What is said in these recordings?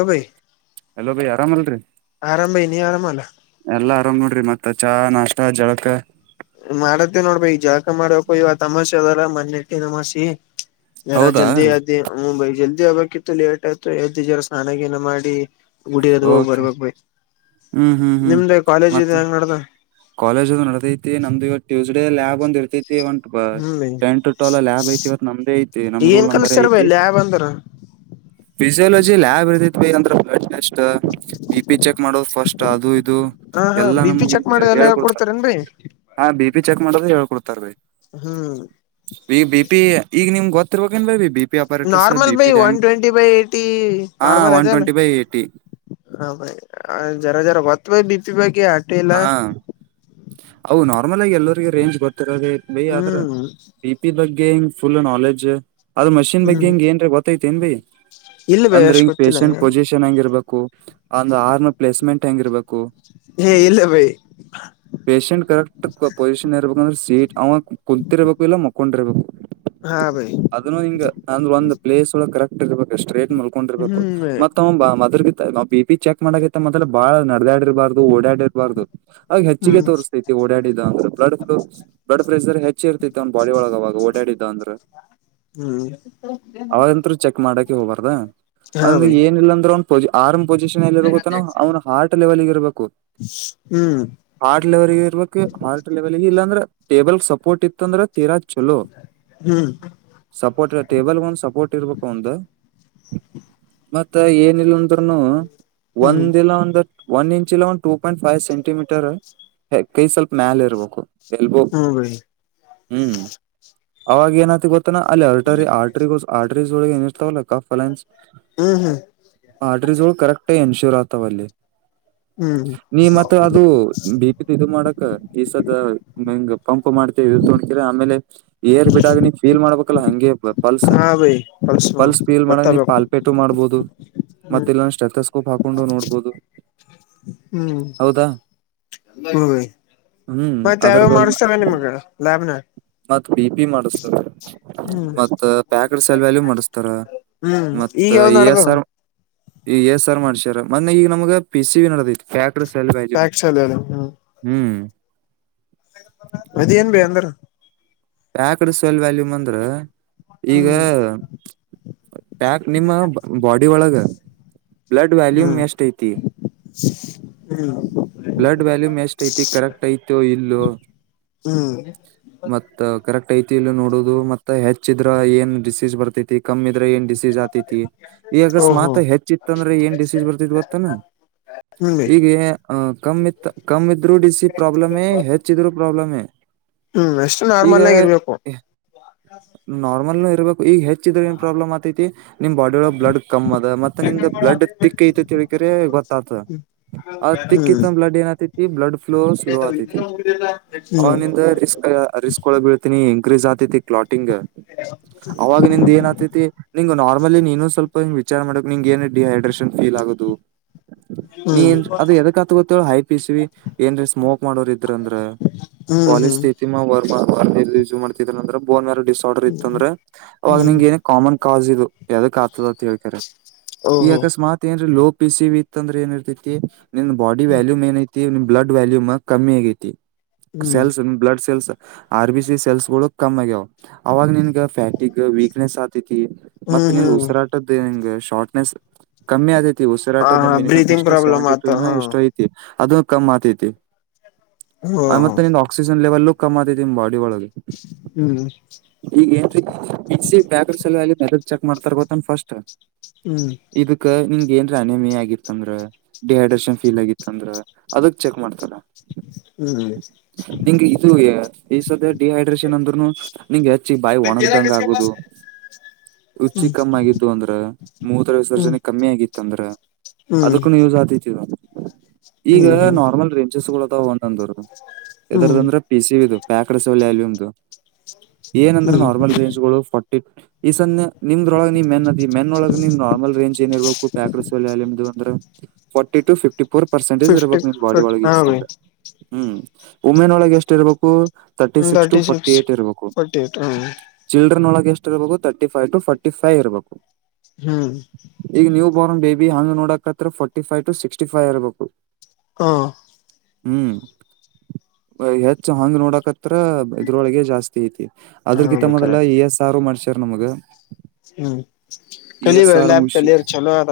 ಹ ಭೈ ಹಲೋ ರೀ ಆರಾಮಿಲ್ರಿ ಆರಾಮ್ ಭೈ ನೀ ಆರಾಮಲ್ಲ ಎಲ್ಲಾ ಆರಾಮ್ ನೋಡ್ರಿ ಮತ್ತ್ ಚಾ ನಾಷ್ಟ್ ಜಳಕ ಮಾಡತ್ತಿನ ನೋಡ ಬೈ ಈಗ ಜಳಕ ಮಾಡ್ಬೇಕು ಇವತ್ತ ಅಮಾಸಿ ಅದಲ್ಲ ಮಣ್ಣ ಎತ್ತಿನ ಅಮಾಸಿ ಜರಾ ಹೌದಾ ಜಲ್ದಿ ಎದ್ದಿ ಹ್ಮ ಬೈ ಜಲ್ದಿ ಎಳಬೇಕಿತ್ತ ಲೇಟ್ ಆಯ್ತು ಎದ್ದಿ ಜರ ಸ್ನಾನಾಗಿನ ಮಾಡಿ ಗುಡಿ ಅದು ಹೋಗ್ ಓಕೆ ಬರ್ಬೇಕ್ ಬೈ ಹ್ಮ್ ನಿಮ್ದ ಕಾಲೇಜ ಇದು ಹೆಂಗ ನಡ್ದದ್ ಕಾಲೇಜ್ದು ನಡದೈತಿ ನಮ್ದು ಈಗ ಟ್ಯೂಸ್ಡ ಲ್ಯಾಬ್ ಒಂದ ಇರ್ತೈತಿ ಈಗ ಒಂದ್ ಹ್ಮ್ ಬೈ ಟೆನ್ ಟು ಟ್ಟಲ್ ಲ್ಯಾಬ್ ಐತಿ ಇವತ್ ನಮ್ದೇ ಐತಿ ನಮ್ ಏನ್ ರೂಲ್ ನಂಬರ್ ಕಲ್ಸ್ತಾರ ಬೈ ಐತಿ ಲ್ಯಾಬ್ ಅಂದ್ರ ಫಿಸಿಯೊಲಜಿ ಲ್ಯಾಬ್ ಇರುತ ಬೈ ಅಂದ್ರೆ blood test B P check ಮಾಡೋದು ಫಸ್ಟ್ ಅದು ಇದು ಹ್ ಹ್ ಎಲ್ಲಾ ಬಿ ಪಿ ನಮ್ಗ ಚೆಕ್ ಮಾಡ್ ಹಿಂಗ ಹೇಳ್ಕೊಡ್ತಾರ ಹಾ ಬಿ ಪಿ ಚೆಕ್ ಮಾಡದು ಹೇಳ್ಕೊಡ್ತಾರ ಬೈ ಹ್ಮ್ ಈ ಬಿ ಪಿ ಈಗ ನಿಮ್ಗ್ ಗೊತ್ತಿರ ಬೇಕೇನ್ ಬೈ B P operators normal B ಭೈ ಪಿ ವನ್ ಹೆಂಗ್ ಟ್ವೆಂಟಿ ಬೈ ಐಟಿ ಹಾ ನೋರ್ಮಲ್ ಒನ್ ಅದೇ ಅಲ್ಲ್ ಟ್ವೆಂಟಿ ಬೈ ಏಟಿ ಹಾ ಬೈ ಜರ ಜರ ಗೊತ್ತ ಬೈ ಬಿಪಿ ಬಗ್ಗೆ ಅಟು ಇಲ್ಲ ಹಾ ಅವು ನಾರ್ಮಲ್ ಆಗಿ ಎಲ್ಲರಿಗು ರೇಂಜ್ ಗೊತ್ತಿರೋದೆ ಬೈ ಆದ್ರ್ ಹ್ಮ್ ಬಿ ಪಿ ಬಗ್ಗೆ ಹಿಂಗ್ ಫುಲ್ ನಾಲೆಜ್ ಅದ್ ಮಷಿನ್ ಬಗ್ಗೆ ಹ್ಮ್ ಹಿಂಗ ಏನ್ರೆ ಗೊತ್ತೈತ ಏನ್ ಬೈ ಇಲ್ಲ ಬೈ ಅಂದ್ರ ಅಷ್ಟ್ ಹಿಂಗ್ ಪೇಶಂಟ್ ಗೊತ್ತಿಲ್ಲ ಪೊಸಿಷನ್ ಹಂಗಿರ್ಬೇಕು ಅಂದ್ ಆರನ್ ರ್ಪ್ಲೇಸ್ಮೆಂಟ್ ಹಂಗಿರ್ಬೇಕು ಏ ಇಲ್ಲ ಬೈ [inaudible] ಪೇಶೆಂಟ್ ಕರೆಕ್ಟ್ ಪೊಸಿಷನ್ ಇರ್ಬೇಕಂದ್ರ ಸೀಟ್ ಅವ ಕುತ್ತಿರ್ಬೇಕು ಇಲ್ಲ ಮಕ್ಕೊಂಡಿರ್ಬೇಕು ಹಾ ಭೈ ಅದನ್ನು ಹಿಂಗ ಅಂದ್ರ ಒಂದ್ ಪ್ಲೇಸ್ ಒಳ ಕರೆಕ್ಟ್ ಇರ್ಬೇಕು ಸ್ಟ್ರೇಟ್ ಮಲ್ಕೊಂಡ ಇರ್ಬೇಕು ಮತ್ತ್ ಹ್ಮ ಮದ್ಲ ಬಿ ಬಿ ಪಿ ಚೆಕ್ ಮಾಡಕಿತ್ತ ಮದಲ ಬಾಳ ನಡದ್ಯಾಡಿರ್ಬಾರ್ದು ಓಡಾಡಿರ್ಬಾರ್ದು ಅವಾಗ ಹೆಚ್ಚಿಗೆ ತೋರಿಸಸ್ತೈತಿ ಓಡಾಡಿದ ಅಂದ್ರ ಬ್ಲಡ ಬ್ಲಡ್ ಪ್ರೆಷರ್ ಹೆಚ್ಚ ಹೆಚ್ಚೆ ಇರ್ತೈತಿ ಅವನ ಬಾಡಿ ಒಳಗ ಅವಾಗ ಓಡಾಡಿದ್ದ ಅಂದ್ರ ಹ್ಮ್ ಅವಾಗಂತ್ರು ಚೆಕ್ ಮಾಡಕ ಹೋಗಬಾರ್ದ ಅದ್ರ ಏನಿಲ್ಲಾ ಅಂದ್ರ ಪೊ ಆರ್ಮ್ ಪೊಸಿಷನ್ ಎಲ್ಲಿ ಇರಬೇಕಾನ ಅವ್ನ ಹಾರ್ಟ್ ಲೆವೆಲ್ಗ ಇರಬೇಕು. ಹ್ಮ ಹಾರ್ಟ್ ಲೆವೆಲ್ ಇರ್ಬೇಕು ಹಾರ್ಟ್ ಲೆವೆಲ್ ಇಲ್ಲ ಅಂದ್ರ ಟೇಬಲ್ ಸಪೋರ್ಟ್ ಇತ್ತ ಅಂದ್ರ ತೀರಾ ಚಲೋ ಸಪೋರ್ಟ್ ಟೇಬಲ್ ಗ ಒಂದ ಸಪೋರ್ಟ್ ಇರ್ಬೇಕ ಒಂದು ಮತ್ತ ಏನ ಇಲ್ಲ ತೃನು ಒಂದಲ್ಲ ಒಂದ ಒನ್ ಇಂಚ್ ಇಲ್ಲ ಒಂದು ಟೂ ಪಿಂಟ್ ಫೈವ್ ಸೆಂಟಿಮೀಟರ್ ಕೈ ಸ್ವಲ್ಪ ಮ್ಯಾಲ ಇರ್ಬೇಕು ಎಲ್ಬೋ ಹ್ಮ್ ಬೈ ಹ್ಮ ಅವಾಗ ಏನತ ಗೊತ್ತನಾ ಅಲ್ಲಿ ಆರ್ಟ್ರ ಆಟ್ರಗ ಆರ್ಟ್ರಸ್ ಒಳಗ ಏನ ಇರ್ತಾವಲ್ಲಕ್ಕ ಅಲಾನ್ಸ್ ಹ್ಮ್ ಆರ್ಡ್ರ ಜವ ಕರಕ್ಟ್ ಎನ್ಶೂರ್ ಆತ ಒಲ್ಲಿ ಹ್ಮ ನೀ ಮತ್ತ ಅದು ಉ ಬಿಪಿದ ಇದು ಮಾಡಕ್ ಈಸದ ಮಂಗ ಪಂಪ್ ಮಾಡ್ತವಿ ಇ ತಗೊಂಡತರ ಆಮೇಲ ಏರ್ ಬಿಡಾಗ ನೀ ಫೀಲ್ ಮಾಡ್ಬೇಕಲ್ಲಾ ಹಂಗೆ ಪಲ್ಸ್ ಹಾ ಬೈ ಕಲ್ಸು ಪಲ್ಸ್ ಫೀಲ್ ಮಾಡಗ ನೀ ಗೊತ್ತಾಗಬೇಕು ಪಾಲ್ಪೇಟು ಮಾಡ್ಬದು ಹ್ಮ್ ಮತ್ತ ಇಲ್ಲ ಶೆತಸ್ಕೋಪ್ ಹಾಕೊಂಡು ನೋಡ್ಬದು. ಹ್ಮ ಹ ಹ್ಮ್ ಮತ್ತ ಅದ್ರ ಯಾವವ ಮಾಡಾಸತರ ನೀಮ್ಮ ಲ್ಯಾಬ್ ನಾಗ ಮತ್ತ್ ಬಿ ಪಿ ಮಾಡಸ್ತಾರ ಹ್ಮ್ ಮತ್ತ ಪ್ಯಾಕಡ್ ಸಲ್ವ್ಯಾಲ ಮಾಡಸ್ತಾರ. ಹ್ಮ್ ಮತ್ತ ಈಗ ಯಾವ್ ಎ ಎಸ್ ನಡ್ದಾವ ಆರ್ ಎ ಎಸ್ ಆರ್ ಮಾಡ್ಸಾರ ಮನ್ನೆ ಈಗ ನಮ್ಗ ಪಿ ಸಿ ಬಿ ನಡದೈತಿ. ಫಾಟ್ರ್ ಸೆಲ್ ವಾಜಿಮ್ ಪ್ಯಾಕ್ಸ್ ಅಲ್ಲ ಹ್ಮ್ ಹ್ಮ ಅದೇನ ಬೆ ಅಂದ್ರ ಪ್ಯಾಕ್ಡ್ ಸಲ್ ವ್ಯಾಲ್ಯೂಮ ಅಂದ್ರ ಈಗ ಹ್ಮ್ ಪ್ಯಾಕ್ ನಿಮ್ಮ ಬಾಡಿ ಒಳಗ ಬ್ಲಡ್ ವ್ಯಾಲ್ಯೂಮ್ ಎಷ್ಟ ಐತಿ. ಹ್ಮ ಬ್ಲಡ್ ವ್ಯಾಲ್ಯೂಮ್ ಎಷ್ಟ ಐತಿ ಕರೆಕ್ಟ್ ಐತ ಇಲ್ಲೋ. ಹ್ಮ ತ್ತ ಕರೆಕ್ಟ್ ಐತಿ ಇಲೋ ಇಲ್ಲ ನೋಡುದು ಮತ್ತ ಹೆಚ್ಚಿದ್ರ ಏನ್ ಡಿಸೀಸ್ ಬರ್ತೈತಿ. ಕಮ್ಮ ಇದ್ರ ಏನ ಡಿಸೀಜ ಆತತಿ. ಈಗ ಅಕ್ಸ ಓಹೋ ಮಾತ ಹೆಚ್ಚಿತ್ತ ಅಂದ್ರ ಏನ್ ಡಿಸೀಜ್ ಬರ್ತಿತ ಗೋತ್ತನ ಹ್ಮ್ ಬೈ ಈಗ ಆ ಕಮ್ಮಿತ ಕಮ್ಮಿದ್ರು ಡಿ ಸಿ ಪ್ರಾಬ್ಲಮೇ ಹೆಚ್ಚಿದ್ರು ಪ್ರಾಬ್ಲಮೇ. ಹ್ಮ ಅಷ್ ಈಗ ನಾರ್ಮಲ್ ಇರ್ಬೇಕು ಈಗ ಹೆಚ್ಚಿದ್ರ ಏನ್ ಪ್ರಾಬ್ಲಮ್ ಆತೈತಿ. ನಿಮ್ಮ ಬಾಡಿ ಒಳಗ ಬ್ಲಡ್ ಕಮ್ಮ ಅದ ಮತ್ತ ನಿಂದ ಬ್ಲಡ್ ತಿಕ್ ಐತ ತಿಳ್ಕ್ರ ಗೊತ್ತ ಆತದ. ಅ ಹ್ಮ್ ತಿಕ್ಕಿತ್ತ ಬ್ಲಡ್ ಏನತಿತ್ತ ಬ್ಲಡ್ ಫ್ಲೋ ಸ್ಲೋ ಹ್ಮ್ ಹ್ಮ್ ಆತೈತಿ ಅವನಂದ ರಿಸ್ಕ್ ರಿಸ್ಕ್ ಕಳ ಬೀಳ್ತಿನಿ ಇನ್ಕ್ರೀಸ್ ಆತೈತಿ ಕ್ಲಾಟಿಂಗ್ ಅವಾಗ ನಿಂದ ಏನ್ ಆತೈತಿ. ನಿಂಗ ನಾರ್ಮಲಿ ನೀನು ಸ್ವಲ್ಪ ವಿಚಾರ ಮಾಡಬೇಕ ನಿಂಗ ಏನ ಡಿಹೈಡ್ರೇಷನ್ ಫೀಲ್ ಆಗದು. ನೀ ಏನ್ ಅದ ಎದಕ ಆತ್ ಗೊತ್ತ ಹೈ ಪಿಸ್ವಿ ಏನ್ರೀ ಸ್ಮೋಕ್ ಮಾಡೋರ ಇದ್ರ ಅಂದ್ರ ಹ್ಮ ಹ್ಮ ಯಸ್ ಮಾಡ್ತಿದ ಅಂದ್ರೆ ಬೋನ್ ಯಾರ ಡಿಸ ಆರ್ಡರ್ ಇತ್ತು ಅಂದ್ರೆ ಅವವಾಗ ಹ್ಮ್ ನಿಂಗ ಏನ ಕಾಮನ್ ಕಾಜ ಇದು ಯದಕ್ ಆಗ್ತದ ಅಂತ ಹೇಳ್ಕಾರೆ ಈ ಓಹೋ ಅಕಸ್ಮಾತ್ ಏನೋ ಲೋ ಪಿ ಸಿ ವಿ ತ್ತ ಅಂದ್ರ ಏನಿರ್ತೈತಿ ನಿನ್ ಬಾಡಿ ವ್ಯಾಲ್ಯೂಮ್ ಏನ ಐತಿ ನಿನ್ ಬ್ಲಡ್ ವ್ಯಾಲ್ಯೂಮ್ ಕಮ್ಮಿ ಆಗೈತಿ. ಹ್ಮ್ cells blood cells R B C cells ಗಳು ಕಮ್ಮ ಆಗ್ಯಾವ್ ಅವಾಗ ನಿನ್ಗ ಫ್ಯಾಟಿಗ ವೀಕ್ನೆಸ್ ಆತತಿ ಹ್ಮ್ ಮತ್ತೆ ನಿನ್ ಹ್ಮ್ ಉಸಿರಾಟದು ನಿನ್ ಶಾರ್ಟ್ನೆಸ್ ಕಮ್ಮಿ ಅಗ್ಯತಿ ಹ ಉಸಿರಾಟದ ಹಾ ಮಿನಿಮ್ ಬ್ರೀದಿಂಗ್ ಎಷ್ಟ ಪ್ರಾಬ್ಲಮ್ ಸೆವೆಂಟಿ ಟೂ ಆತ ಹಾ ಎಷ್ಟುಐತಿ ಅದ ಕಮ್ಮ್ ಆತೈತಿ ಹೋ ಹೋ ಮತ್ತೆ ನಿ ಆಕ್ಸಿಜನ್ ಲೆವೆಲ್ಲು ಕಮ್ಮ್ ಆತೈತಿ ನಿಮ್ ಬಾಡಿೊಳಗೆ ಹ್ಮ್ ಈಗ ಏನ್ ಇಸಿ ಬ್ಯಾೇಕ್ರ ಸಲುವ ಮದ ಚೆಕ್ ಮಾಡ್ತಾರ ಗೊತ್ತನ್ ಫಸ್ಟ್ ಹ್ಮ್ ಇದಕ್ಕ ನಿಂಗ್ ಏನ್ರ ಅನ ಮಿ ಆಗಿರ್ತನ್ರ ಡಿಹೈಡ್ರೇಷನ್ ಫೀಲ್ ಆಗಿತ್ತ ಅಂದ್ರ ಅದಕ್ ಚೆಕ್ ಮಾಡ್ತಾರ ಹ್ಮ್ ದ ಡಿಹೈಡ್ರೇಷನ್ ಅಂದ್ರರುನು ನಿಂಗ್ ಹೆಚ್ಚಿ ಬಾಯಿ ಒಣಗ್ದಂಗ ಆಗುದು ಹ್ಮ್ ರುಚಿ ಕಮ್ಮ ಆಗಿದ್ದು ಅಂದ್ರ ಮೂತ್ರರ ಹ್ಮ್ ವಿಸರ್ಜನೆ ಕಮ್ಮಿ ಆಗಿತ್ತ ಅಂದ್ರ ಹ್ಮ್ ಅದಕ್ಕನು ಯೂಸ್ ಆದೈತಿದು ಈಗ ಹ್ಮ್ ಹ್ಮ್ ನಾರ್ಮಲ್ ರೇಂಜಸ್ ಗಳದಾವ ಒಂದಂದರು ಎದಾರ್ದ ಹ್ಮ್ ಅಂದ್ರೆ ಪಿ ಸಿಿದ ಪ್ಯಾಕ್ಸಲ್ಲ್ಯಮು ಏನಂದ್ರೆ ಹ್ಮ್ ನಾರ್ಮಲ್ ರೇಂಜ್ಗಳು ಫಾರಟಿ ಈ ಸನ್ನೆ ನಿಮ್ದೊಳಗ್ ನಿಮ ಮೆನ್ ಅದ ಮೆನ್ೊಳ ನಿಮ್ ನಾರ್ಮಲ್ ರಂಜ್ ಏನ್ ಇರ್ಬೇಕು ಪ್ಯಾಕೆಡ್ಸ್ ನಿಮ್ದು ಅಂದ್ರೆ ಫಾರ್ಟಿ ಟ ಫಿಫ್ಟಿ ಫರ್ಸೆಂಟಜ್ ಫಿಫ್ಟಿ ಇರಬೇಕ ನಿನ್ ಬಾಡಿ ಹಾ ಒಳಗೆಷ್ಟೆ ರೀ ಹ್ಮ್ ವುಮೆನ್ ಒಳಗೆ ಎಷ್ಟ ಇರ್ಬೇಕು thirty six to forty eight ಇರ್ಬೇಕು ಫೋರ್ಟಿ ಏಟ್ ಹ್ಮ್ ಚಿಲ್ಡ್ರನ್ ಒಳಗ ಎಷ್ಟ ಇರಬೇಕು ತರ್ಟಿಫೈವ ಟ ಫ್ಟಿ ಫೈವ ಇರಬೇಕು ಹ್ಮ್ ಈಗ ನೀವು ಬಾರ್ನ್ ಬೇಬಿಂಗ ಆಂಗ್ ನೋಡಕತ್ತತ್ರ forty five to sixty five ಇರಬೇಕು ಹಾ ಹ್ಮ್ ಹೆಚ್ ಹಂಗ್ ನೋಡಕತ್ರ ಇದ್ರೊಳಗೆ ಜಾಸ್ತಿ ಐತಿ ಹಾ ಅದ್ರಕಿಂತ ರೀ ಮೊದಲ ಕರೆಕ್ಟ್ ಎ ಎಸ್ ಸಾರು ಮಾಡ್ಸಾರ ನಮಗ ಹ್ಮ್ ಇ ಕಲಿ ಎಸ್ ಬರ್ ಆರ್ ಲ್ಯಾಬ್ ಲ ಮುಗಿಸಿ ಕಲಿಯಾರ್ ಚಲೋ ಆರ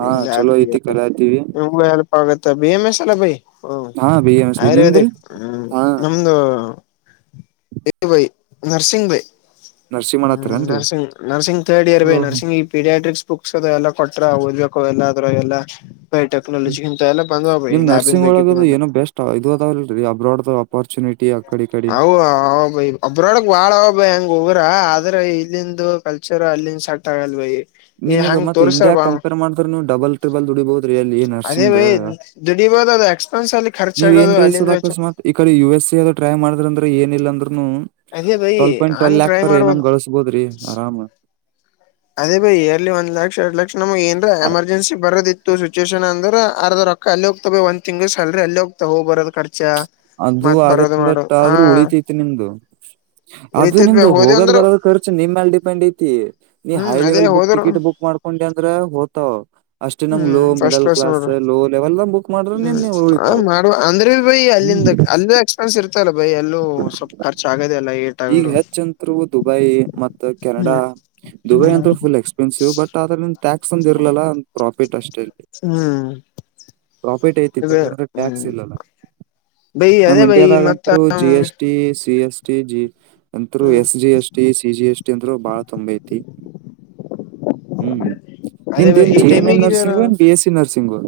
ಹಾ ಇ ಚಲೋ ಐತಿ ಕಲಾತೀವಿ ಬಮಸಲ್ಲ ಬ ಹ್ಮ ಹಾ ಬಿ ಎಂ ಎಸ್ ಬಿ ನಿಮ್ದ್ರಿ ಆಯುರ್ವೇದಿಕ್ ಹ್ಮ್ ಹಾ ನಮ್ದು ಬೈ ನರಸಿಂಗ್ ಭೈ ನರಸಿಂಗ್ ಮಾಡ ಹತ್ತರ ಏನ್ರರಿ ನರ್ಸಂಗ್ ತರ್ಡ್ ಇಯರ್ ಪೇ ನರ್ಸಿಂಗ ಪೀಡಿಯಾಟ್ರಿಕ್ಸ್ ಬುಕ್ಸ್ ಅ ಎಲ್ಲ ಕೊಟ್ರ ಓದ್ಬೇಕು ಎಲ್ಲ್ರ ಅದರಾಗ ಎಲ್ಲ ಚಿಕನ್ ತಲ್ಲ ಬಂದಬ ನಿಮ್ ನರ್ಸಿಂಗ್ ಬೇಕಿ ಒಳಗದು ಏನೋ ಬೆಸ್ಟ್ ಇದು ಅದವಲ್ ರಿ ಅಬ್ರೋಡ್ ಒಪ್ಪುರ್ಟುನಿಟಿ ಹೌ ಹ ಭೈ ಒಬ್ರೊಡಗ್ ಬಾಳ ಅವ ಭಯಿ ಹಂಗ ಉಗ್ರ ಆದ್ರ ಇಲ್ಲಿಂದು ಕಲ್ಚರ್ ಅಲ್ಲಿನ್ ಸಕ್ಟ್ ಆಗಲ್ ಭಯ ನಿಮಗ್ ಮತ್ತೆ ಇಂಡಿಯಾ ಕಂಪೇರ್ ಮಾಡಿದ್ರೆ ನೀವು ಡಬಲ್ ದುಡಿಬಹದ್ರಿ ಅಲ್ಲಿ ಅದೇ ನರ್ಸಿಂಗ್ ಬೈ ದುಡಿಬೋದ ಅದು ಎಕ್ಸ್ಪೆನ್ಸ್ ಅಲ್ಲಿ ನೀವ ಏನ್ ಖರ್ಚಾಗೋದು ರೀಸೋದ ಅಲ್ಲಿಂದ ವೆಚ್ಚ ಅಕಸ್ಮತ್ ಈ ಕಡೆ ಯು ಎಸ್ ಎ ಯ್ ಟ್ರೈ ಮಾಡ್ರ ಅಂದ್ರೆ ಏನಿಲ್ಲ ಅಂದ್ರೂನು ಅದೇ ಬೈ ಟ್ವೆಲ್ ಪಾಯಿಂಟ್ ಟ್ವಲ್ ಹಂಗ್ ಲಾಕ್ ಟ್ರೈ ಪೇರ್ ಮಾಡ್ಬೋದ ಅನ್ನುಂ ಗಳಿ ಬೋದ್ರಿ ಆರಾಮ ಅದೇ ಬೈ ಇಯರ್ಲಿ ಒ್ ಲಕ್ಷ ಎರಡ್ ಲಕ್ಷ ನಮ್ಗೆ ಏನ್ ಎಮರ್ಜನ್ಸಿ ಬರೋದಿತ್ ಇ ಸಿುಚುಷನ್ ಅಂದ್ರೆ ಅರ್ಧ ರೊಕ್ಕ ಅಲ್ಲಿ ಹೋಗ್ತವೆ ಒಂದ್ ತಿಂಗ್ ಸಲ್ರಿ ಅಲ್ಲಿ ಹೋಗ್ತವೆ ಹೋಗ್ ಬರದು ಖರ್ಚು ಅದು ಆಗತ್ ಬಟ್ ಆದ್ರೂ ಉಳಿತೈತಿ ನಿಮ್ದು ಅದು್ ಉಳಿತಿದ್ ಬ ನಿಮ್ದು ಹೋದೆ ಹೋಗೋದ್ ಅಂದ್ರು ಬರೋದ ಖರ್ಚು ನಿಮ್ಮ್ಯಲ್ ಡಿಪೆಂಡ್ ಐತಿ. ನೀ ಹೈ ಹ್ಮ್ ಅದೇ ಲೆವೆಲ್ ಬುಕ್ ಹೋದ್ರು ಟಿಕೆಟ್ ಬುಕ್ ಮಾಡ್ಕೊಂಡೆ ಅಂದ್ರೆ ಹೋ್ತಾವ. ಅಷ್ಟೇ ನಮ್ಗ್ ಹ್ಮ್ ಲೋ ಫಸ್ಟ್ ಮಿಡಲ್ ಕ್ಲಾಸ್ ನೋಡ್ರಿ ಲೋ ಲೆವೆಲ್ ನ ಬುಕ್ ಮಾಡ್ರೆ ಹ್ಮ್ ನಿಮ್ವು ಆ ಉಳಿತವು. ಮಾಡುವ ಅಂದ್ರೆ ಬೈ ಅಲ್ಲಿಂದ ಅಲ್ಲ ಎಕ್ಸ್ಪೆನ್ಸ್ ಇರ್ತಲ್ಲ ಬೈ ಅೂ ಸ್ವಲ್ಪ ಖರ್ಚ ಆಗದೆ ಅಲ್ಲ. ಈಗ ಆಗಿರು ಹೆಚ್ ಅಂತರು ದುಬೈ ಮತ್ತ ಕೆನಡಾ ಹ್ಮ್ ದುಬೈ ಅಂತರು ಫುಲ್ ಎಕ್ಸ್ಪೆನ್ಸಿವ್ ಬಟ್. ಟ್ ಆದದ್ರ ಟ್ಯಾಕ್ಸ್ ಒಂದ ಇರಲಲ್ಲ ಪ್ರಾಫಿಟ್ ಅಷ್ಟೇ. [inaudible] ಪ್ರಾಫಿಟ್ ಐತಿ ಅದೇ ಬೇಕಂದ್ರೆ ಟ್ಯಾಕ್ಸ್ ಹ್ಮ್ ಇಲ್ಲ. ಬೈ ನಮ್ ಅದೇ ಬೈ ಮತ್ತ ಇಂಡಿಯಾದಾಗಂತರು G S T C S T G. ಅಂತರು ಹ್ಮ್ S G S T C G S T ಅಂದ್ರು ಬಾಳ ತೊಂಬೆ ಐತಿ. ಹ್ಮ್. ಅದೇ ಬೈ ನಿಮ್ದನ್ ಜ ಈ ಎನ್ ಎಂ್ ಟೈಮಿಗೆ ನರ್ಸಿಂಗ ಬಿ ಎಸ್ ಸಿ ನರ್ಸಿಂಗುಸ್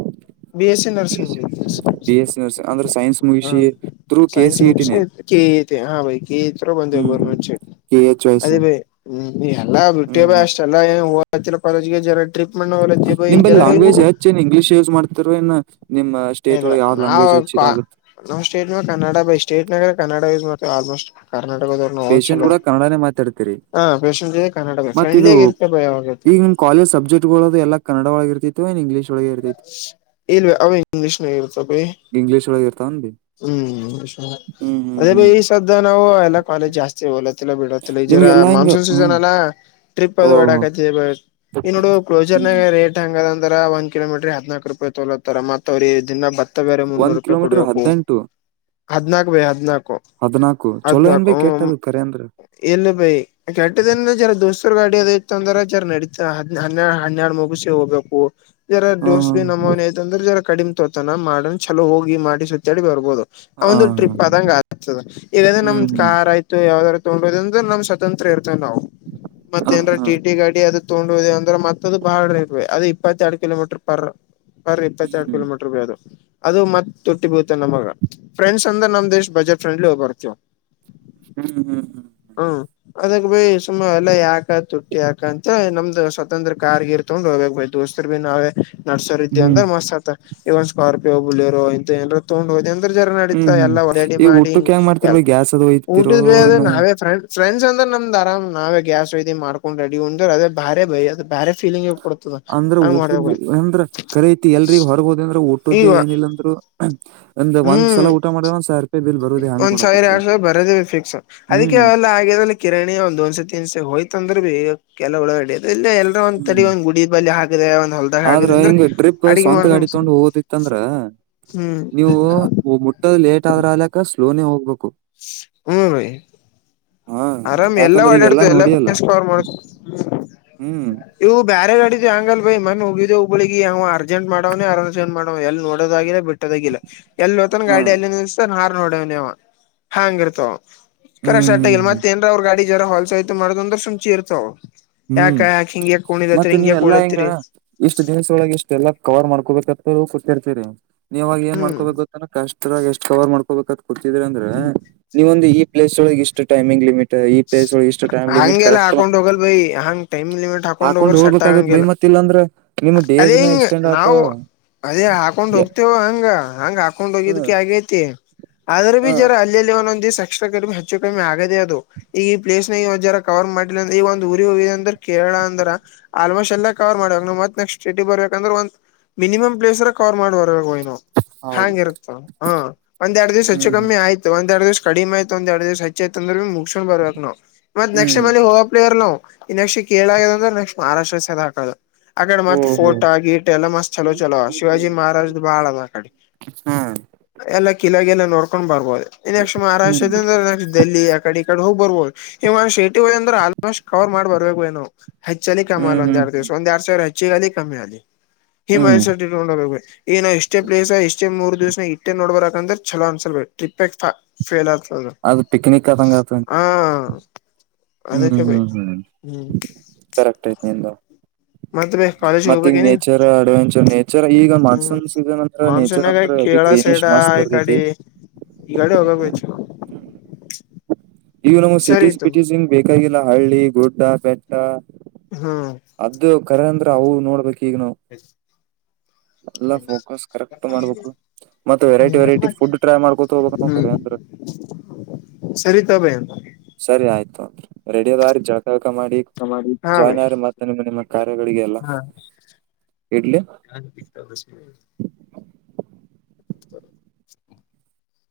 B S C nursing B. S C. ಅಂದ್ರೆ ಸೈನ್ಸ್ ಮೂವಿ ೂ ಕೆ ಸೈನ್ಸ್ ಸಿ ಇ ಟಿನೆ. ಮುಗಿಸಿ ಕೆ ತೆ ಹಾ ಕೆ ತೆಅಂತ. ಬಂದ ಹ್ಮ್ ಗೋರ್ಮೆಂಟ್ ಕೆ.ಎಚ್ ವಾಯ್ಸ್ ಅದೇ ಬೈ ಎಲ್ಲಾ ಬಟ್ಟಿಯ ಹ್ಮ್ ಬ ಅಷ್ಟೇ. [inaudible] [inaudible] ನಿಮಲ್ಲಿ ಲ್ಯಾಂಗ್ವೇಜ್ ಹೆಚ್ಚ ನ್ ಇಂಗ್ಲೀಷ್ ಯೂಸ್ ಮಾಡ್ತಾರ ಏನ್ ನಿಮಮ್ಮ. ಸ್ಟೇಟ್ ಒಳ ಯಾವ ಲಾಂಗ್ವೇ್ಚ್ಚಿದ ಆಾಗೆಮತ್ತೆ. ನಾವು ಸ್ಟೇಟ್ ಮಾಗ ಕನ್ನಡ ಬೈ ಸ್ಟೇಟ್ ನ ಕನ್ನಡ ಆಲ್ಮೋಸ್ಟ್ ಕರ್ನಾಟಕದವ್ರು ನ ಚಲೋ. ತಡ್ತೀರಿ. ಹಾ ಪೇಷಂಟ್ದೆ ಕರ್ಟಕ ಫ್ರೆಂಡ್ಲಿ ಆಗ ಇರುತ್ತೆ ಬೈ ಯಾವಾಗಲೂ. ಕಾಲೇಜ ಸಬ್ಜೆಕ್ಟ್ಗಳು ಅ ಎಲ್ಲನ್ನಡಳ ಇರ್ತಿತ್ತು ಇಂಗ್ಲಷ್ಳಗ ಇರ್ೈತಿ. ಇಲ್ವ ಅವ ಇಂಗ್ಲಿೀಷ್ ನ ಇಳ್ತ ಬೈ. ಇಂಗ್ಲಷ ಒಳಗೆ. ಹ್ಮ್ ಹ್ಮ್ ಹ್ಮ್ ಅದೇ ಹ್ಮ್ ಈ ಸತಿ. ನಾವು ಎಲ್ಲಾ ಕಾಲೇಜ್ ಜಾಸ್ತಿ ಓಲತಿಿಲ್ಲ ಬಿಡಿಲ್ಲ ಇದರ ನಿಮ್ಗೆಲ್ಲಾ ಹಿಂಗ ಮಾನ್ಸೂನ್ ಹ್ಮ್ ಸೀಸನ್ ಎಲ್ಲಾ. ಟ್ರಿಪ್ ಓ ಅದು ಡಕತ್ತ ಈ ನೋಡು ಕ್ಲೋಜರ್ ಹ್ಮ್ ನಾಗ ರೇಟ್ ಹಂಗ ಅದ ಅಂದ್ರ ಒಂದ. ಕಿಲೋಮೀಟ್ರ ಹದಿನಾಕು ರೂಪಾಯಿ ತೋಲತ್ತಾರ ಮತ್ತತ್ ಅವ್ರ ದಿನ ಬತ್ತ ಬೇರೆ ಮುನ್ನೂರು ಒಂದ್ ರೂಪಾಯಿ ಕಿಲೋಮೀಟರ್ ಕೊಡ್ಬೇಕು. ಹದ್ನೆಂಟು ಹದ್ನಾಾಕು ಬೈ ಹದ್ನಾಾಕು ಹದ್ನಾಕು ಚಲೋ ಏನ್ ಬೈ ಹದ್ನಾಕು ಕೆಟ್ಟ ಹ್ಮ. ಅದು ಕರೆ ಅಂದ್ರ ಎಲ್ಲ ಬೈ ಕೆಟ್ಟದ ಜರ ದೋಸ್ರು ಗಾಡಿ ಅದ ಇತ್ತು ಅಂದ್ರ ಜರ ನಡತ. ಹನ್ನೆರಡು ಹನ್ನೆರಡು ಮುಗುಿಸಿ ಹೋಗ್ಬೇಕು. ಜರ ಹ ಡೋಸ್ ಬಿ ನಮೋನ್ ಐ್ ಅಂದ್ರ ಜರ ಕಡಿಮೆ ತತಾನ ಮಾಡ ಚಲ ಹೋಗಿ ಮಾಡಿ ಸುತ್ತಾಡಿ ಬರ್ಬೋದು. ಹ ಒಂದು ಟ್ರಿಪ್ ಆದಂಗ ಆಗ್ತದ ಈಗ್ರೆ ಹ್ಮ್ ನಮ್ದ್ ಹ್ಮ್ ಕಾರ್ ಆಯ್ತು. ಯಾವ್ದದಾರ ತೊೊಂಡೋದಂದ್ರ ನಮ್ ಸ್ವತಂತ್ರ ಇರ್ತೇ ನಾವು ಹ ಮತ್ತೇಏನರ ಟ ಹ ಟಿ ಗಾಡಿ ಅದ. ತಗೊಂಡುದದೆ ಅಂದ್ರೆ ಮತ್ತದದು ಬಾಳ ಇರ್ ಅದು ಇಪ್ಪತ್ತ ಎರಡ್ ಕಿಲೋಮೀಟರ್ ಪರ್. ಅರಿ ಇಪ್ಪತ್ತೆರಡು ಹ್ಮ್ ಕಿಲೋಮೀಟರ್ ಬೈ ಅದು. ಅದು ಮತ್ ತೊಟ್ಟಿ ಬೀತ ನಮಗ ಫ್ರೆಂಡ್ಸ್ ಅಂದ್ರ ನಮ್ ದೇಶ್ ಬಜೆಟ್ ಫ್ರೆಂಡ್ಲಿ ಹೋಗ್ ಬರ್ತವ. ಹ್ಮ್ ಹ್ಮ್ ಹ್ಮ್. ಹ್ಮ ಅದಾಗ ಬೈ ಸುಮ ಎಲ್ಲ ಯಾಕ ತುಟ್ಟಿ ಯಾಕ ಅಂತ ನಮ್ದು ಸ್ವತಂತ್ರ ಕಾರ್ಗಿರ್. ಹು ದೋಸ್ತರ ಬಿನ್ಾವ. ನಡ್ಸೋರ್ ಇದ್ದೆ ಹ್ಮ್ ಅಂದ್ರೆ ಮಸ್ತ್ತ ಇವನ್ ಸ್ಕಾರ್ಪಿಯೋ ಬುಲ್ರೋ ಇಂತ ಏಾರ ತೊೊಂಡ್ ಹೋದ ಅ. ಜರ ಹ್ಮ್ ನಡೀತಾ ಹ್ಮ್ ಎಲ್ಲ ಹೊಡಾಡಿ ಈ ಮಾಡಿ ಊಟಕ್ಕೆ ಹೆಂಗ್ ಮಾಡ್ತಿರ್ ಬೈ ಗ್ಯಾಸ್ ಅದು ಒಯ್ತಿರೋ ಊಟದ ಬೇ ಏನ್ ನಾವೇ. ಫ್ರ ಡ್ಸ್ ಅಂದ್ರ ನಮ್ದುರಾಮ್ ನಾವೇ ಗ್ಯಾಸ್ ಐ್ ಮಾಡ್ಕೊಂಡ್ ರೆಡಿ ಉಂದ್್ರ ಅದೇ ಭಾರಿ ಬೈಯ. ಬೇರೆಫೀಲಿಂಗ್. ಅಂದ್ರ ಟ ಅಂದ್ರ. ಕರಿಯತಿ ಎಲ್ರಿಗ್ ಹೊರಗೋದ ಅಂದ್ರೆ ಊಟದ್ದೇ ಈಗ ಏನಿಲ್ಲ ಅಂದ್ರರು ಒಂದ ಒಂದ್ ಹ್ಮ್ ಸಲ ಊಟ ಮಾಡಿದ ಒಂದ್ ಸಾವಿರ ರೂಪಾಯಿ ಬಿಲ್ ಬರುದೇ ಹಂಗ್ ಒಂದ್ ಸಾವಿರ ನೋಡಕತ್ರ ಎರಡ್ ಸಾವಿರ ಬರೋದವಿ ಫಿಕ್ಸ್ ಅದಕ್ಕೆ ಹ್ಮ್ ಎಲ್ಲ ಆಗಿದ ಕಿರಣಿ ಒಂದ ಒಂದ್ಸತಿ ಇನ್ಸ ಹೋಯ್ತ ಅಂದ್ರೆ ಬಿ ಕೆಲ ಒಳ ಇಲ್ಲ ಎಲ್ಲ ಒಂದ ತಡೆ ಹ್ಮ್ ಒಂದ ಗುಡ ಬಿ ಹಾಕ [inaudible] ಆದ್ರ ಹಿಂಗ ಟ್ರಿಪ್ ಸ್ವಂತ ಗಾಡಿ ತೊಂಡು ಹೋದಿತ್ತ ಅಂದ್ರ ಹ್ಮ್ ನೀವು ಲೇಟ್ ಆದ್ರ ಆಲಕ್ಕ ಸ್ಲೋನೇ ಹೋಗ್ಬೇಕು ಹ್ಮ ಹಾ ಆರಾಮ ಎಲ್ಲಾ ಯಾಕಂದ್ರೆ ಈಗೆಲ್ಲಾ ಓಡಾಡ್ತು ಎಲ್ಲಾ ನೋಡಿಯಲ್ಲ ಪರ್ ಮಾಡ ಹ್ಮ್ ಇ ಬೇರೆ ಗಾಡಿದು ಹಂಗಲ್ ಬೈ ಮನೆ ಹೋಗಿದ್ದಿದೆ ಹಬ್ಳಿಗೆ ಅರ್ಜಂಟ್ ಮಾಡವೇ ಅರ್ ಮಾಡವ ಎಲ್ಲಿ ನೋಡದಾಗಿರ ಬಿಟ್ಟ ದಿಲ್ಲ ಎಲ್ಲಿ ಹ್ತಾನ ಹಾ ಗಾಡಿಿಯಲ್ಲಿ ನಿಲ್ಲಸ್ತಾನ ಹಾರ್ ನೋಡವವ ಹಾಂಗ ಇರ್ತವ ಕರೆಕ್ ಸ್ಟಾರ್ಟ ಆಗಿಲ್ಲ ಹ್ಮ್ ಮತ್ತತ್ೇಏನ್ ಅವ್ರ ಗಾ ಜವರ ಹ ಹೊಲ್ಸ ಮಾಡ್ ಅಂದ್ರೆ ಸುಂಚಿ ಇರ್ತಾವ ಹ್ಮ್ ಯಾಕಾಕಕ್ ಹಿಂಗಗೆ್ಯಾಾಕ ಮತ್ತ ಕುೋಿದತ್ರಿ ಹಿಂಗ್ಯಾಕ ನೀವೆಲ್ಲಾ ಹಿಂಗ ಒಳಲತ್ತರಿ ಇಷ್ಟ್ ದಿನ್ಸೊಳಗೆ ಇಷ್ಟ ಎಲ್ಲಾ ಕವರ್ ಮಾಡ್ಕೊಬೇಕಂತ ಗೊತ್ತಿರ್ತರಿ ನೀವಾಗ ಏನ್ ಹ್ಮ್ ಮಾಡ್ಕೋಬೇಕುತ್ತ ಕಷ್ಟ್ರ ಎಷ್ಟ್ ಕವರ್ ಮಾಡ್ಕೋಬೇಕತ್ ಕುಡ್ತಿದ್ರಿ ಅಂದ್ರೆ ನೀವ ಒಂದು ಈ ಪ್ಲೇಸ್ ಒಳ ಇಷ್ಟು ಟೈಮಿಂಗ್ ಲಿಮಿಟ್ ಈ ಪ್ಲೇಸ್ ಒಳಗ್ ಇಷ್ಟ್ ಟೈಮ್ ಲಿಮಿಟ್ ಕರೆಕ್ಟ್ ೈಮ ಲಮಟ್ [unintelligible] ಹಾಕೊಂಡ್ ಹೋಗ್ಬೇಕಾಗತ್ ಬೈಮತ್ ಇಲ್ಲಾಂದ್ರೆ ಅದೇಂಗ ನಾವು [unintelligible] ಅದೇ ಹಾಕೊಂಡ್ ಹೋಗ್ತೇವ ಹಂಗ ಹಂಗ್ ಹಾಕೊಂಡ್ ಹೋಗಿದಕ ಹ್ಮ್ ಆಗೇತಿ ಆದ್ರ ಬಿ ಹ್ಮ್ ಜರ ಅಲ್ಲಿ ಇಲ್ಲಿ ಒಂದೊಂದು ದಕ್ಷಷ್ಟ ಕಡಿಮೆ ಹೆಚ್ಚು ಕಮ್ಮಿ ಆಗದೆೇ ಅದು ಈಗ ಈ ಪ್ಲೇಸ್ ನ ಇವ ಜರ ಕವರ್ ಮಾಡ್ಲಿಲ್ಲ ಅಂದ್ರ ಈಗ ಒಂದ್ ಊರಿ ಹೋಗಿ ಅಂದ್ರ ಕೇೇಳಳ ಅಂದ್ರ ಆಲ್ಮೋಸ್ಟ್ ಎಲ್ಲ ಕವರ್ ಮಾಡವಾಗ ಮತ್ ನೆಕ್ಸ್ಟ್ ಸೇಟಿ ಬರ್ಬೇಕಂದ್ರ ಒಂದ ಮಿನಿಮ್ೇಸ್ರ ಕವರ್ ಮಾಡ ಬರ್ಬೇಕನು ಹೌದು ಹಾಂಗ ಇರುತ್ತ ಹಾ ಒಂದೆರಡ್ ದಿವ್ಸ ಹೆಚ್ಚು ಹ್ಮ್ ಹ್ಮ್ ಕಮ್ಮಿ ಆಯ್ತು ಒಂದೆರಡ್ ದಿವ್ಸ ಕಡಿಮೆ ಆಯ್ತು ಒಂದೆರಡು ದಿವ್ಸು ಚೇತ ಅಂದ ಮುಗಸೊಂಡ್ ಬರ್ಬೇಕಕ್ ನಾವು ಮತ್ ಹ್ಮ್ ನೆಕ್ಸ್ಟ್ಟಲ್ಲಿ ಹ ಪ್ಲೇರ್ ನವು ನೆಕ್ಟ್ ಕೇಳಾಗದಂದ್ರೆ ನೆಕ್ಸ್ಟ್ ಮಾರಾಷ್ಟ್ರ ಸ ಹಾಕೋದು ಆಕಡೆ ಓ ಮತ್ತತ್ ಫೋಟೋ ಆ ಗೀಟ್ ಎಲ್ಲ ಮತ್ ಚಲೋ ಚಲೋ ಶಿವಾಜಿ ಮಹಾರಾಜ್ದ್ ಬಾಳ ಅ್ ಆಕಡೆ ಹ್ಮ ಎಲ್ಲ ಕಿಲಗೆಲ್ಲ ನೋಡ್ಕೊಂಡ್ ಬರ್ಬೋದು ನೆಕ್ಸ್ಟ್ ಮಹಾರಾಷ್ಟ್ರದ ಹ್ಮ್ ಅಂದ್ರೆ ನೆಕ್ಸ್ಟ್ ಡೆಲ್ಲಿ ಆಕಡೆ ಹೋಗ್ ಬರ್ಬೋದು ಈವ ಶೇಟಿ ಅಂದ್ರೆ ಆಲ್ಮೋಸ್ಟ್ ಕವರ್ ಮಾಡ್ ಬರ್ಬೇಕು ಏನು ಹೆಚ್ಚಲ್ಲಿ ಕಮ ಅಲ್ಲ ಒಂದೆ ಹ್ಮ್ ಎರ ದಿವಸ ಒಂದಂದು ಎರಡು ಸಾವಿರ ಹೆಚ್ಚಿಗಲಿ ಕಮ್ಮಿ ಆಲಿ ಹಿ ಮನ ಹ್ಮ್ ತೊಂಡೋಗ ನ ಎಷ್ಟೇ ಪ್ಲೇಸ್ ಎಷ್ಟೇ ಮೂರ್ ದಿವ್ಸನ ಇಟ್ಟೇ ನೋಡ್ಬಾರಬೇಕಕಂದ್ರೆ ಚಲೋ ಅನ್ಸಲ್ಬೇಕೇ ಟ್ರಿಪ್ ಲತ ಅದು ಪಿಕ್ನಿಕ್ ಆದಂಗ ಆತಂತೆ ಹಾ [unintelligible] ಹ್ಮ್ ಅದಕ್ಕೆ ಬು ಹ್ಮ್ ಹ್ಮ್ ಹ್ಮ್ ಕರೆಕ್ಟ್ ಐತತಿ ನಿದ ಮತ್ತ ಬೈ ಕಾಲೇಜ್ ಮತ್ತ ಈಗ ಹೋಗ್ಬೇಕೇನಿ ನೇಚರ್ ಅಡ್ವೆಂಚರ್ ನೇಚರ್ ಈಗ ಮಾನ್ಸೂನ್ ಸೀಸನ್ ಅಂತ್ರ ನೇಚರ್ ಮಾನ್ಸೂನ್ಾಗ ಅಂತ್ರ ಹೆವಿ ಕೇಳ ಸೈಡ ಗ್ರೀನಿಶ್ ಮಸ್ತ್ ಈ ಇರ್ತೈತಿ ಕಡೆ ಈಗಡೆ ಹೋಗ್ಬೇಕಚ್ಚು ಇವು ನಮ್ಗೆ ಸಿಟೀಸ್ ಸರಿತು ಬಿಟೀಸ್ ಹಿಂಗ್ ಬೇಕಾಗಿಲ್ಲ ಹಳ್ಳಿ ಗುಡ್ಡ ಬೆಟ್ಟ ಹ್ಮ್ ಅದ ಕರೆ ಅಂದ್ರೆ ಅವು ನೋಡ್ಬೇಕಕ್ ಈಗ ನಾವು ಎ [inaudible] ಎಲ್ಲ ಫೋಕಸ್ ಕರೆಕ್ಟ್ ಮಾಡ್ಬೇಕು ಮತ್ತೆರೈಟಿ ಹ್ಮ್ ವೆೈಟ ಫುಡ್ ಟ್ರೈ ಮಾಡ್ಕೊತ ಹೋಗಬೇಕ ನವು ಕರರಿ ಅಂದರಿ ಸರಿತಾ ಬಯ ಅಂತ ಸರಿ ಆಯ್ತು ಅಲ್ರಿ ರೆಡಿಯದುಆಗಿ ಜಳಕಾಗೀಳಕಾ ಮಾಡಿ ಹಾ ಭೈ ಜಾಯಿನ್ ಆಗರೀ ಮತ್ತ ನಿಮ್ಮ ನಿಮ್ಮ ಕಾರ್ಯಗಳಿಗೆ ಎಲ್ಲಾ ಹಾ ಇಡ್ಲಿ [unintelligible] [unintelligible]